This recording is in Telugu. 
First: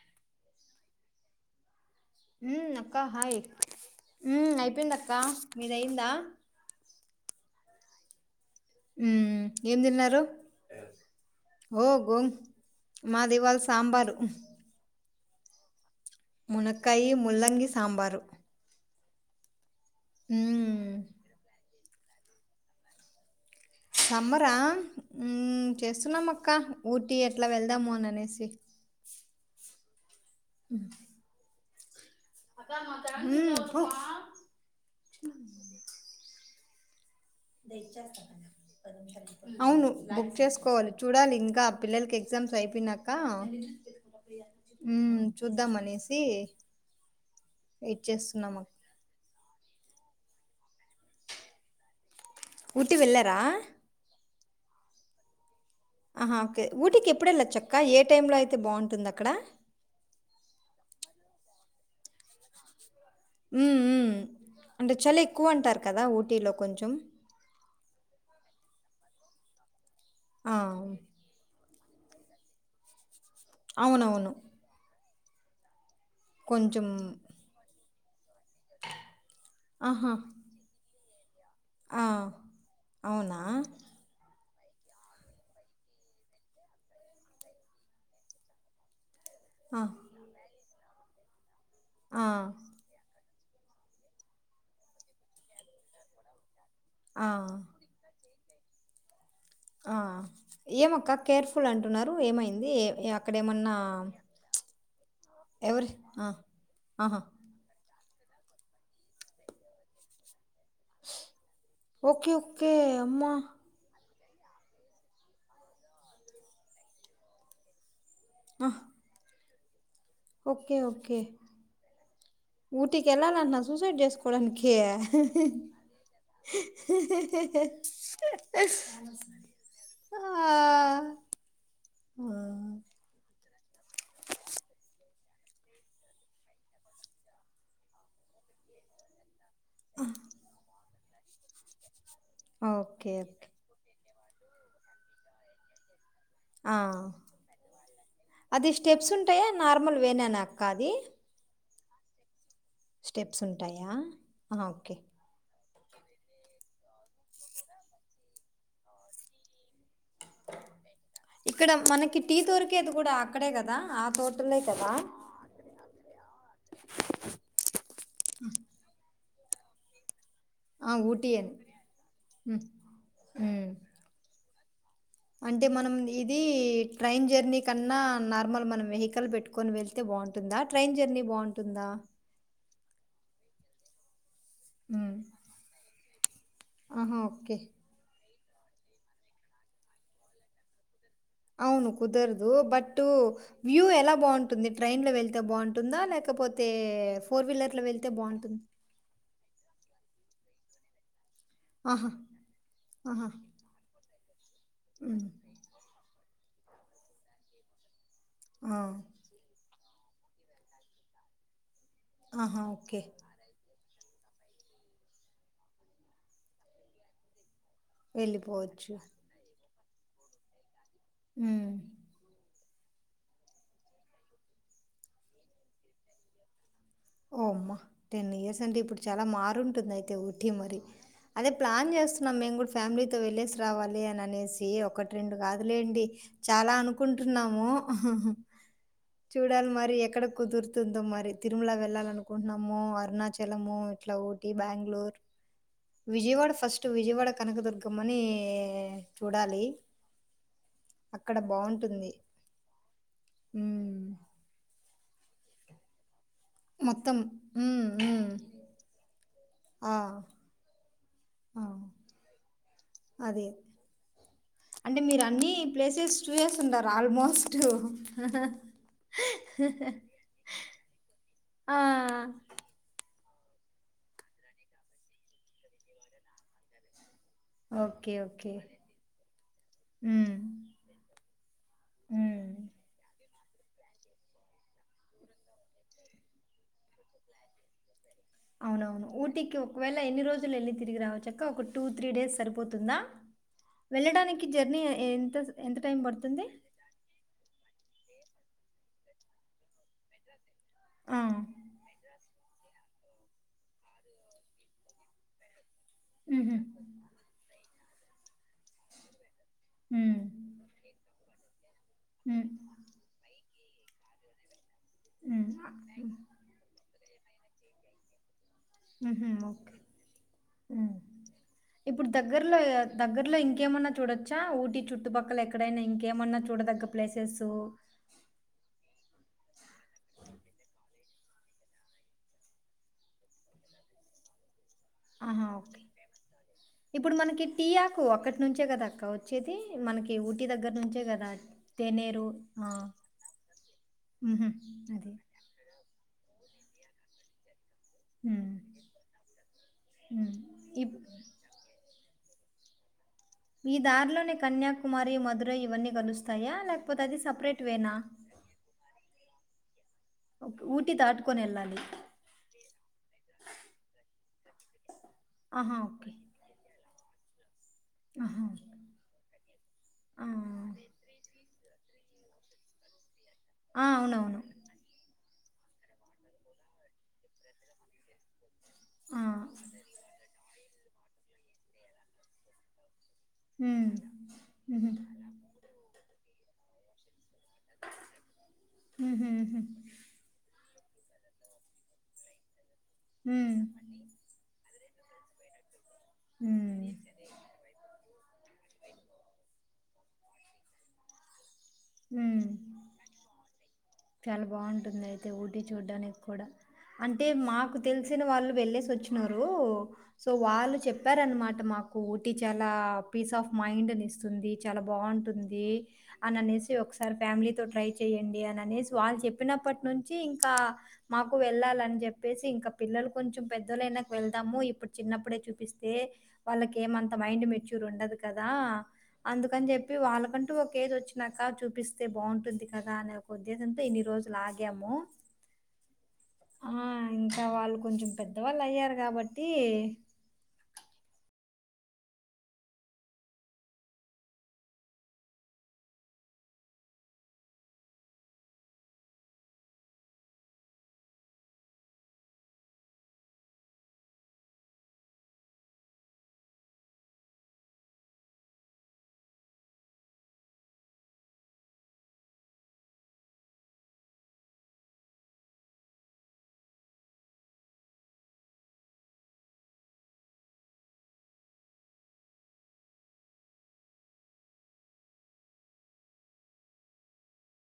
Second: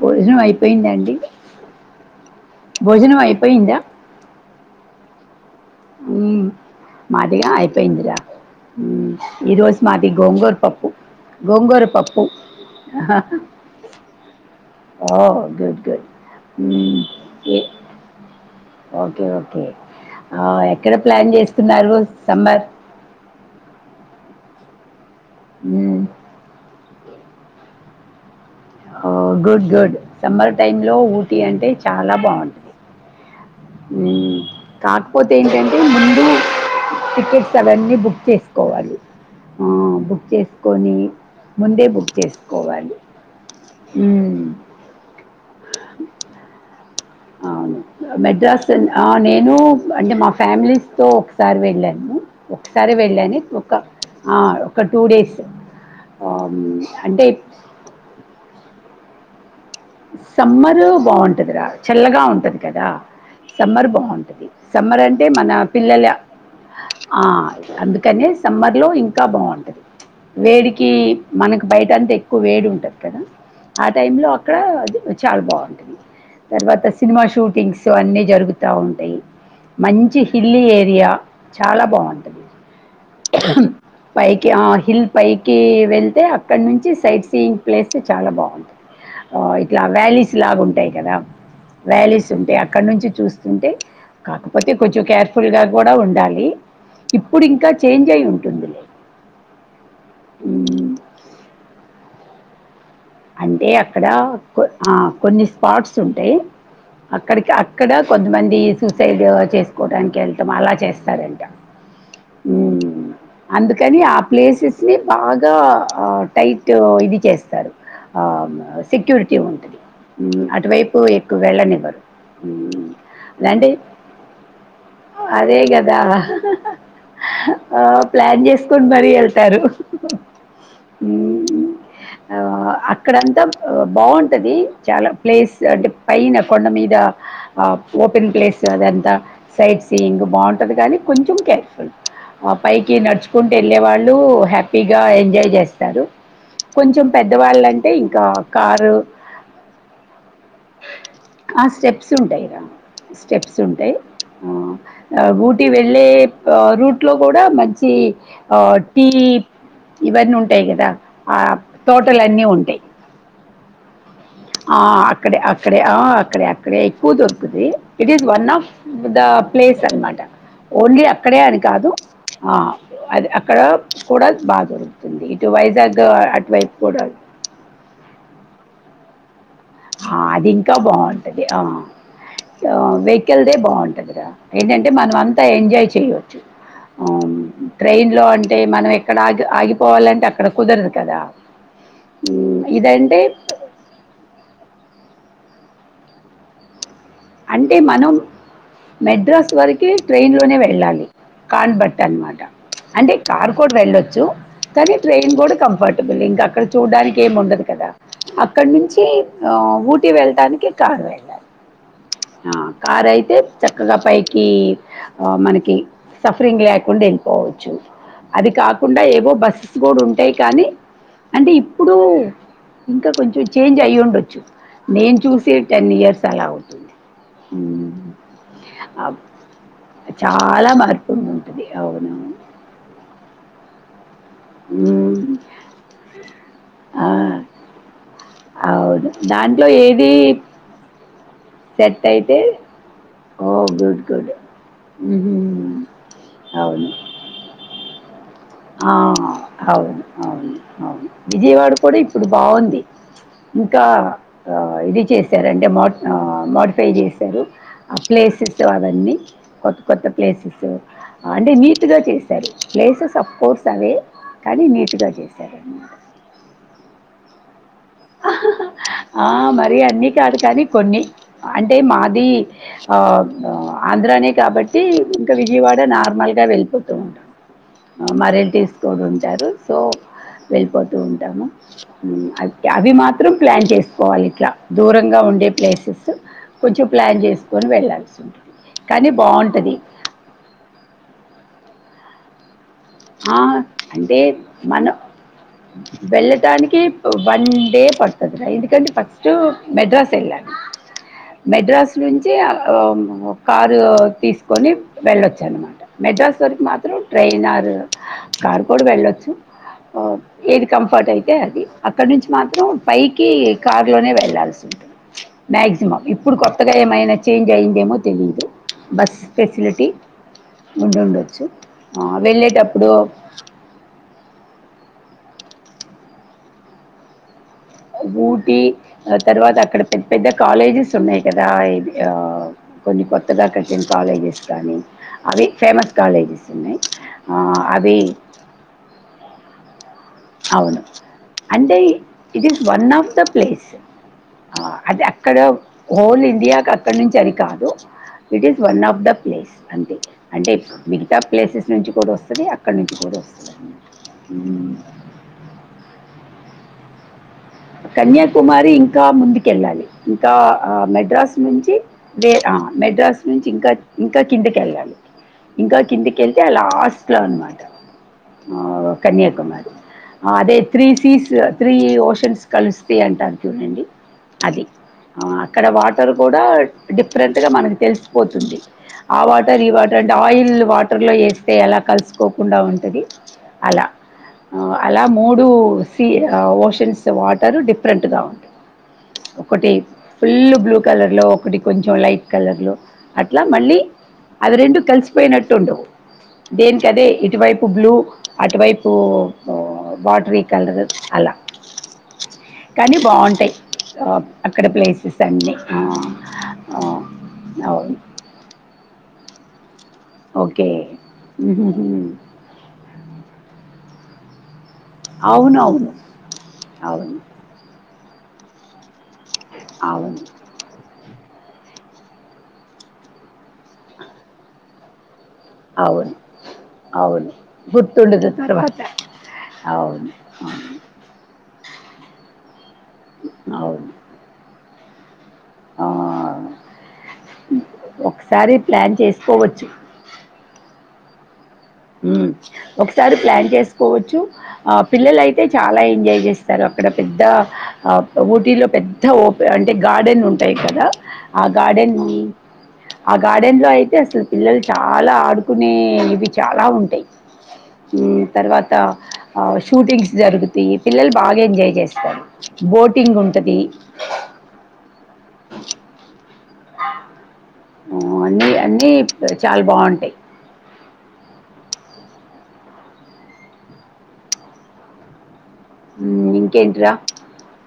భోజనం అయిపోయిందా అండి ఉమ్ అక్క భోజనం హాయ్ ఉమ్ అయిపోయింది అక్ క్క మాదిగా పెందిరా ఉమ్ ఈ రోజు ఏం మాది తిన్నారు గోంగూర పప్పు గోంగూర ఓ పప్పు గోం మాది ఇవాళ సాంబారు ఓ గుడ్ గుడ్ మ్మ్. మునకాయ ముల్లంగి ఏ- సాంబారు ఓకే ఓకే ఆ ఉమ్ ఎక్కడ ప్లాన్ చేస్త స్తున్నారు సమ్మర్ సమ్మరా ఉమ్ మ్మ్. చేస్తున్నాం అక్క ఊట్ టీ ఎట్లా వెళ్దాముఅని అనేసి ఓ గుడ్ గుడ్ సమ్మర్ టైమ్ లో ఊటీ అంటే చాలా బాగుంటుంది ఉమ్ పో ఉమ్ కాకపోతే ఏంటంటే ముందు టికెట్స్ అవన్నీ బుక్ చేసుకోవాలి ఆ, అవును బుక్ చేసుకోవాలి చేసుకొని చూడాలి ఇంకా ముందే బుక్ పిల్లలకి ఎగ్జామ్స్ చేసుకోవాలి అయిపోయినాక మ్మ్. హ్మ్ చూద్దాం, అనేసి అవును వెయిట్ చేస్తున్నాము మెద్రాస్ వెళ్ ఆన్ నేను అంటే మా ఫ్యామిలీస్తో ఒకసారి వెళ్ళాను. ఒకసారి ఊటీ వేళ్లని వెళ్ళారా ఒక్క ప్చ్ ఆ ఒక టూ డేస్ ఆహా ఆమ్, ఓకే ఊటికి అంటే ఎప్పుడు, వెళ్ళా చక్కాయ్ ఏ టైమ్ లో, అయితే బాగుంటుంద క్కడ సమ్మరు బాగుంటదిరా చల్లగా ఉంటది. కదా హ్మ్. సమ్మర్ హ్మ్. బాగుంటది. సమ్మర్ చలి అంటే మన ఎక్కువంటారు కదా! పిల్లెల ఊటీలో కొంచెం. ఆ అందుక్ కానే సమ్మర్ లో ఇంకా బాగుంటది. ప్చ్ ఆ! వేడికి మనక్ బయటంతా ఎక్కువ వేడి ఉంటది. కదా టైంలో అవునవును అక్కడ ఆ అది చాల్ బాగుంటుంది. తర్వాత కొంచెం సినిమా షూటింగ్స్ సో అన్నీ జరుగుత్ తా ఉంటాయి. ఆహా! మంచి హిల్లీ ఏరియా చాలా ఆ! బాగుంటది. అవునా? ప్చ్ హ్మ్ పైక్ హి ఆ హిల్ పైకి వెళ్తే, అక్కడ నుంచి సైట్ సీయింగ్ ప్లేసెస్ చాలా బాగుంటాయి. ఆ ఇట్లా వ్యాలీస్ లాగా ఉంటాయి. కెళ్దాం. ఆ! వ్యాలీస్ ఉంటే, అక్కడ నుంచి చూస్ ఉంటే, కాకపోతే కొంచెం కేర్ఫుల్ గా కూడా ఉండాలి. ప్చ్, ఆ! ఇప్పుడు ఇంకా చేంజ్ అయ్యి ఉం ఆ హ్మ్. ఏమక్క కేర్ఫుల్ అంటున్నార్ రు ఏమైంది. ఏ అంటే అక్కడేమన్నా అక్కడా కు ఆ కొన్ని ఎవరి స్పాట్స్ ఆ! ఉంటాయి. ఆహా! అక్కడికి అక్కడ కొంతమంది సూసైడు చేసుకోవడానికి, వెళ్ త్తము, అలా చేస్తారంట. ఓకే. ఓకే. హ్మ్మ్ అమ్మా! అందుకని ఆ ప్లేసెస్ ని బాగా ప్చ్, ఆ టైటు ఇది చేస్తారు. ఆవున ఆ! సెక్యూరిటీ ఉం ఓకే ఓకే వెళ్ళనివ్వరు మ్మ్. ఊటికి వెళ్ళాలన్న అంటే సూసైడ్ చేసుకోడానికినికిేయ అదే కదా ఆ, ప్లాన్ చేసుకొని మరీ వెళ్తారు హ్మ్. ఆహ్, అక్కడంతా బాగుంటంది చాలా ప్లేస్ అంటే పైన కొండ మీద ఆ ఓపెన్ ప్లేస్ అదంతా సైట్ సీయింగ్ బాగుంటది కానీ కొంచెం కేర్ఫుల్ ఆ పైకి ఓకే నడుచుకుంటూ వెళ్ళే వాళ్ళు హ్యాపీగా ఎంజాయ్ చేస్తారు ఆ కొంచెం పెద్దవాళ్ళకి అది స్టెప్స్ ఉంటాయా నార్మల్ వేనానాక్క అది ఆ! స్టెప్స్ ఉంటాయిరా స్టెప్స్ స్ెప్స్ ఉంటాయా ఉంటాయి ఆ ఓకే వెళ్ళే రూట్ లో కూడా మంచి ఆ టీ ఇవన్నీ ఉంటాయి కదా ఆ తోటలన్నీ ఉంటాయి ది కూడా అక్కడే కదా ఆ తోటి ఆ అక్కడ అక్కడే ఆ అక్కడ అక్కడ ఎక్కువ దొరుకుది it is one of the place అనమాట ఆ ఓన్లీ ఊటీ అక్కడే అని కాదు ఆ ఉమ్, అది అక్కడ ఉమ్. కూడా బాగా దొరుకుతుంది ఇటు అంటే మనం వైజాగ్ ఇది అటువైపు కూడా ట్రైన్ జర్నీ కన్నా నార్మల్ మనం వెహ కల్ెట్టు తీకొని వెళ్తే ఆ, అది బాగుంటుందా ఇంకా ట్రైన్ జర్నీ బాగుంటుంది బాగుంటుందా వెహికల్దే బాగుంటంది ఏంటంటే మనం ఉమ్. అంతా ఎంజాయ్ చేయచ్చు ఆహా ఓకే ట్రైన్ లో అంటే మనం ఎక్కడ ఆగి ఆగిపోవాలంటే అక్కడ కుదరదు కదా అవును కుదరదు ఉమ్, బట్ ఇదంటే వ్యూ ఎలా బాగుంటుంది ట్రైన్లో వెళ్తే బాగుంటుందా లేకపోతే ఫోర్ అంటే వీలర్‌లో వెళ్తే మనం బావుంటుందా? మెడ్రాస్ వరకు ట్రైన్ లోనే వె వెళ్ళాలి కాన్ బట్ ఆహా! అనమాట అంటే ఆహా! కార్కోడ్ వెళ్ళొచ్చు కానీ హ్మ్. ట్రైయిన్ కూడా కంఫర్టబుల్ ఇంకా అక్కడ చూడడానికి ఏమి ఉండదు కదా అక్కడ ఆ! నుంచి ఆ ఊ పటి వెళ్టానికి కారు వెళ్డానికి ఆ ఆహా! ఓకే. కారయితే చక్ చక్కగా పైకి ఆ మనకి సఫరింగ్ లేకుండా వెళ్ళిపోవచ్చు. అది వెళ్ళిపోవచ్చు. కాకుండా ఏవో బస్సు గోడు ఉంటాయి కానీ అంటే హ్మ్. ఇప్పుడు ఇంకా కొంచెం చేంజ్ అయ్యూండ్డొచ్చు నేను చూసే టెన్ ఇయర్స్ అలా అవుతు ఓ అమ్మా టెన్ ఇయర్స్ అంటే ఇప్పుడు ఆ చాలా మారుంటుంది అయితే ఉటీ చాలా మరి మార్పు అదే ఉంటుంది ప్లాన్ అవును చేస్తున్నాం మేము కూడా ఫ్యామిలీతో వెళ్లేేస్ రావాలి అని. అనేసి ఒకటి మ్మ్. రెండు కాదులేండి చాలా ఆ, అనుకుంటున్నాము ఉహు ఉహు అవును దాంట్లో ఏది ంది మరి థ్ సెట్ అయితే వెళ్ళాలనుకుంటున్నాము ఓ అరుణాచలము గుడ్ ఇట్లా గుడ్ ఊటి బ్యాంగ్ళూర్ మ్మ్. విజయవాడ ఫస్ట్ అవును విజయవాడ కనకదుర్గమ్మ నీ ఆ అవును అవును అవును అక్కడ విజయవాడ కూడా బావుంటుంది. ఇప్పుడు బాగుంది ఇంకా హ్మ్. అ ఇది చేశారంటే మట్న మాడిఫై మొత్తం చేశారు హ్మ్. ఆ హ్మ్. ప్లేసెస్ అవన్నీ కొత్త ఆ! కొత్త ప్లేసెస్ అంటే ఆ! నీట్గా చేశారు ప్లేసెస్ ఆ అంటే మీరు అన్ని చేశారు ప్లేసెస్ చూసొస్తుంటారు ఆల్మోస్ట్ ఆ మరి అన్నీ కాదు కానీ కొన్ని అంటే ఆ! మాది ఆ ఆంధ్రానే కాబట్టి ఇంకా విజయవాడ నార్మల్ గా వెళ్ళిపోతూ ఉంటాం. ఓకే. మరి ఎల్లి ఓకే. తీసుకొని ఉంటారు సో హ్మ్. వెళ్ళిపోతూ ఉంటాము ఊ హ్మ్. మాత్రం ప్లాన్ చేసుకోవాలి ఇట్లా దూరంగా ఉండే ప్లేసెస్ కొంచెం ప్లాన్ చేసుకొని వెళ్ళాలి. అవునవును ఊటీకి ఒకవేళ ఎన్ని రోజులు వెళ్ళి తిరిగి రావచ్చు. ఇంక ఒక టూ త్రీ డేస్ సరిపోతు ఆ అంటే మనం ఎంత స్ ఎంత టైం పడుతుంది? వెళ్ళటానికి వన్ డే పడుతు తుంది. ఎందుకంటే ఫస్ట్ మెడ్రాస్ వెళ్ళాలి. ఆ! మెడ్రాస్ నుంచి వచ్చి కారు తీసుకొని వెళ్ళొచ్చాన్నమాట. మెడ్రాస్ హుహు. వరకు మాత్రం ట్రైయినరు. కారు కూడా వెళ్ళొచ్చు. ఓ హ్మ్. ఏది కంఫర్ట్ అయితే అంటే అది అక్కడ నుంచి హ్మ్. మాత్రం పైకి కారు లోనే వెళ్లాల్సి ఉంటుంది హ్మ్. మాక్సిమం హ్మ్. ఇప్పుడు కొత్తగా ఏమైన చేంజ్ అయ్యిందేమో తెలిదు బస్ హుహు. ఓకే. ఫెసిలిటీ హ్మ్. ఉండిండొచ్చు ఇప్పుడు దగ్గరలో వెళ్ళేటప్పుడు దగ్గరలో ఇంకేమన్నా చూడొచ్చా ఊటి చుట్టుపక్కల ఎక్కడైనా ఇంకేమన్నా చూడదగ్గ ప్లేసెస్ ఊటి తర్వాత అక్కడ పెద్ద కాలేజెస్ ఉన్నాయి కదా ఇ ఆ కొన్ని కొత్తగా కట్టిన కాలేజెస్ కానీ అవి ఆహా ఓకే ఫేమస్ కాలేజెస్ ఉన్నాయి ఇప్పుడు ఆ, మనకి టీ అవి ఆకు ఒక్కటి నుంచే కదా అక్క వచ్చేది మనకి ఊటీ దగ్గర అవును నుంచే కదా అంటే తేనేరు ఇట్ ఇస్ ఆ! వన్ ఆఫ్ ద ప్లేస్ ఆ అది అక్కడ హోల్ ఇండియా అక్కడ నుంచి అది కాదు ఇట్ హ్మ్. Is one of the place అంతే హ్మ్. అంటే ఇప్ మిగతా ప్లేసెస్ నుంచి కూడా వస్తు సరే అక్కడి నుంచి కూడా వస్తుంది మీ అన్నమాట. దారిలోనే మ్మ్. కన్యాకుమారి మధురై ఇవన్నీ కలుస్తాయా లేకపోతే అది సెపరేట్ వేనా? కన్యాకుమారి ఇంకా ముందుకెళ్ళాలి ఇంకా ఓకే. ఊటీ మెడ్రాస్ నుంచి దాటుకొనెళ్ళాలి. మెడ్రాస్ నుంచి ఇంకా ఇంకా కిందకి వెళ్ళాలి ఆహా! ఇంకా ఓకే. కిందికిళ్తే ఆ లాస్ట్ అలా అన్నమాట ఆహా! ఆ కన్యాకుమారి ఆ! అదే త్రీ సీట్స్ త్రీ ఓషన్స్ కలిస్తే అంటారు చూడండి ఆ! అవునవును. అది అక్కడ వాటర్ కూడా డిఫరెంట్గా మనకి తెలిసిపోతుంది ఆ వాటర్ ఈ వాటర్ అంటే ఆయిల్ వాటర్ లో వేస్తే ఎలా కలుసుకోకుండా ఉంటంది అలా హ్మ్. హుహు. అలా మూడు సీ ఓషన్స్ వాట్ తను డిఫరెంట్ గా ఉంది హుహు. ఒకటి ఫుల్ బ్లూ కలర్లో ఒకటి కొంచెం లైట్ కలర్లో అట్లా హ్మ్. మళ్ళీ అవి రెండు కలిసిపోయినట్టుండు దేనికి హ్మ్. అదే ఇటువైపు బ్లూ అటువైపు వాటర్ ఇక్కండదు అలా హు కానీ బాగుంటాయి ఆ, చాలా అక్కడ బాగుంటుంది ప్లేసెస్ అయితే అన్నీ ఊటీ ఆ, చూడ్డానికి కూడా ఆ, అంటే మాకు అవును తెలిసిన వాళ్ళు వెళ్లేేసి వచ్చు నూరు... సో ఓకే వాళ్ళు చెప్పారన్నామాట మాకు ఊటి చాలా పీస్ ఆఫ్ మైండ్ అని వస్తుంది చాలా అవును బాగుంటుంది అవును అని అనేసి ఒక్క సారి అవును ఫ్యామిలీతొట్రా శుద్దిచేయండి అని అనేసి వాల్ చెప్ప చిన్నప్పటి నుంచి అవును ఇంకా మాకు వెళ్ళాలిని చెప్పేసి ఇంకా పిల్లలు కొంచెం పెద్దలైనాక వెళ్దాము ఇప్పుడు చిన్నప్పుడె చూపిస్తే అవును వాళ్ళకు ఏమాంత అవును మైండ్ మెచ్యూర్ ఉండదు గుర్తుండదు కదా తర్వాత అందుకని చెప్పి అవును వాళ్ళకంటూ అవును ఒక ఏజ్ వచ్చినక ఇంకాచూపిస్తే బాగుంటుంది కదా అనే ఉద్దేశం తొ అవును ఇన్ని రోజులు ఆగి యమో ఆ, ఆ ఇంకా వాళ్ళు కొంచెం ఒకసారి పెద్దవాళ్ళు ప్లాన్ అయ్యారు కాబట్టి చేసుకోవచ్చు ఉ ఒక్కసారి ప్లాన్ చేసుకోవచ్చు ఆ పిల్లలు అయితే చాలా ఎంజాయ్ చేస్తారు అక్కడ పెద్ద ఆ ఊటీలో పెద్ద ఓప అంటే గార్డెన్ ఉంటాయి కదా ఆ గార్డెన్ ఆ గార్డెన్ లో అయితే అసలు పిల్లలు చాలా ఆడుకునే ఇవి చాలా ఉంటాయి ఉ తర్వాత ఆ షూటింగ్స్ జరుగుతాయి పిల్లలు బాగా ఎంజాయ్ చేస్తారు బోటింగ్ ఉంటాది ఆ అన్ని అన్ని చాలా బాగుంటాయి ఇంకేంటి రా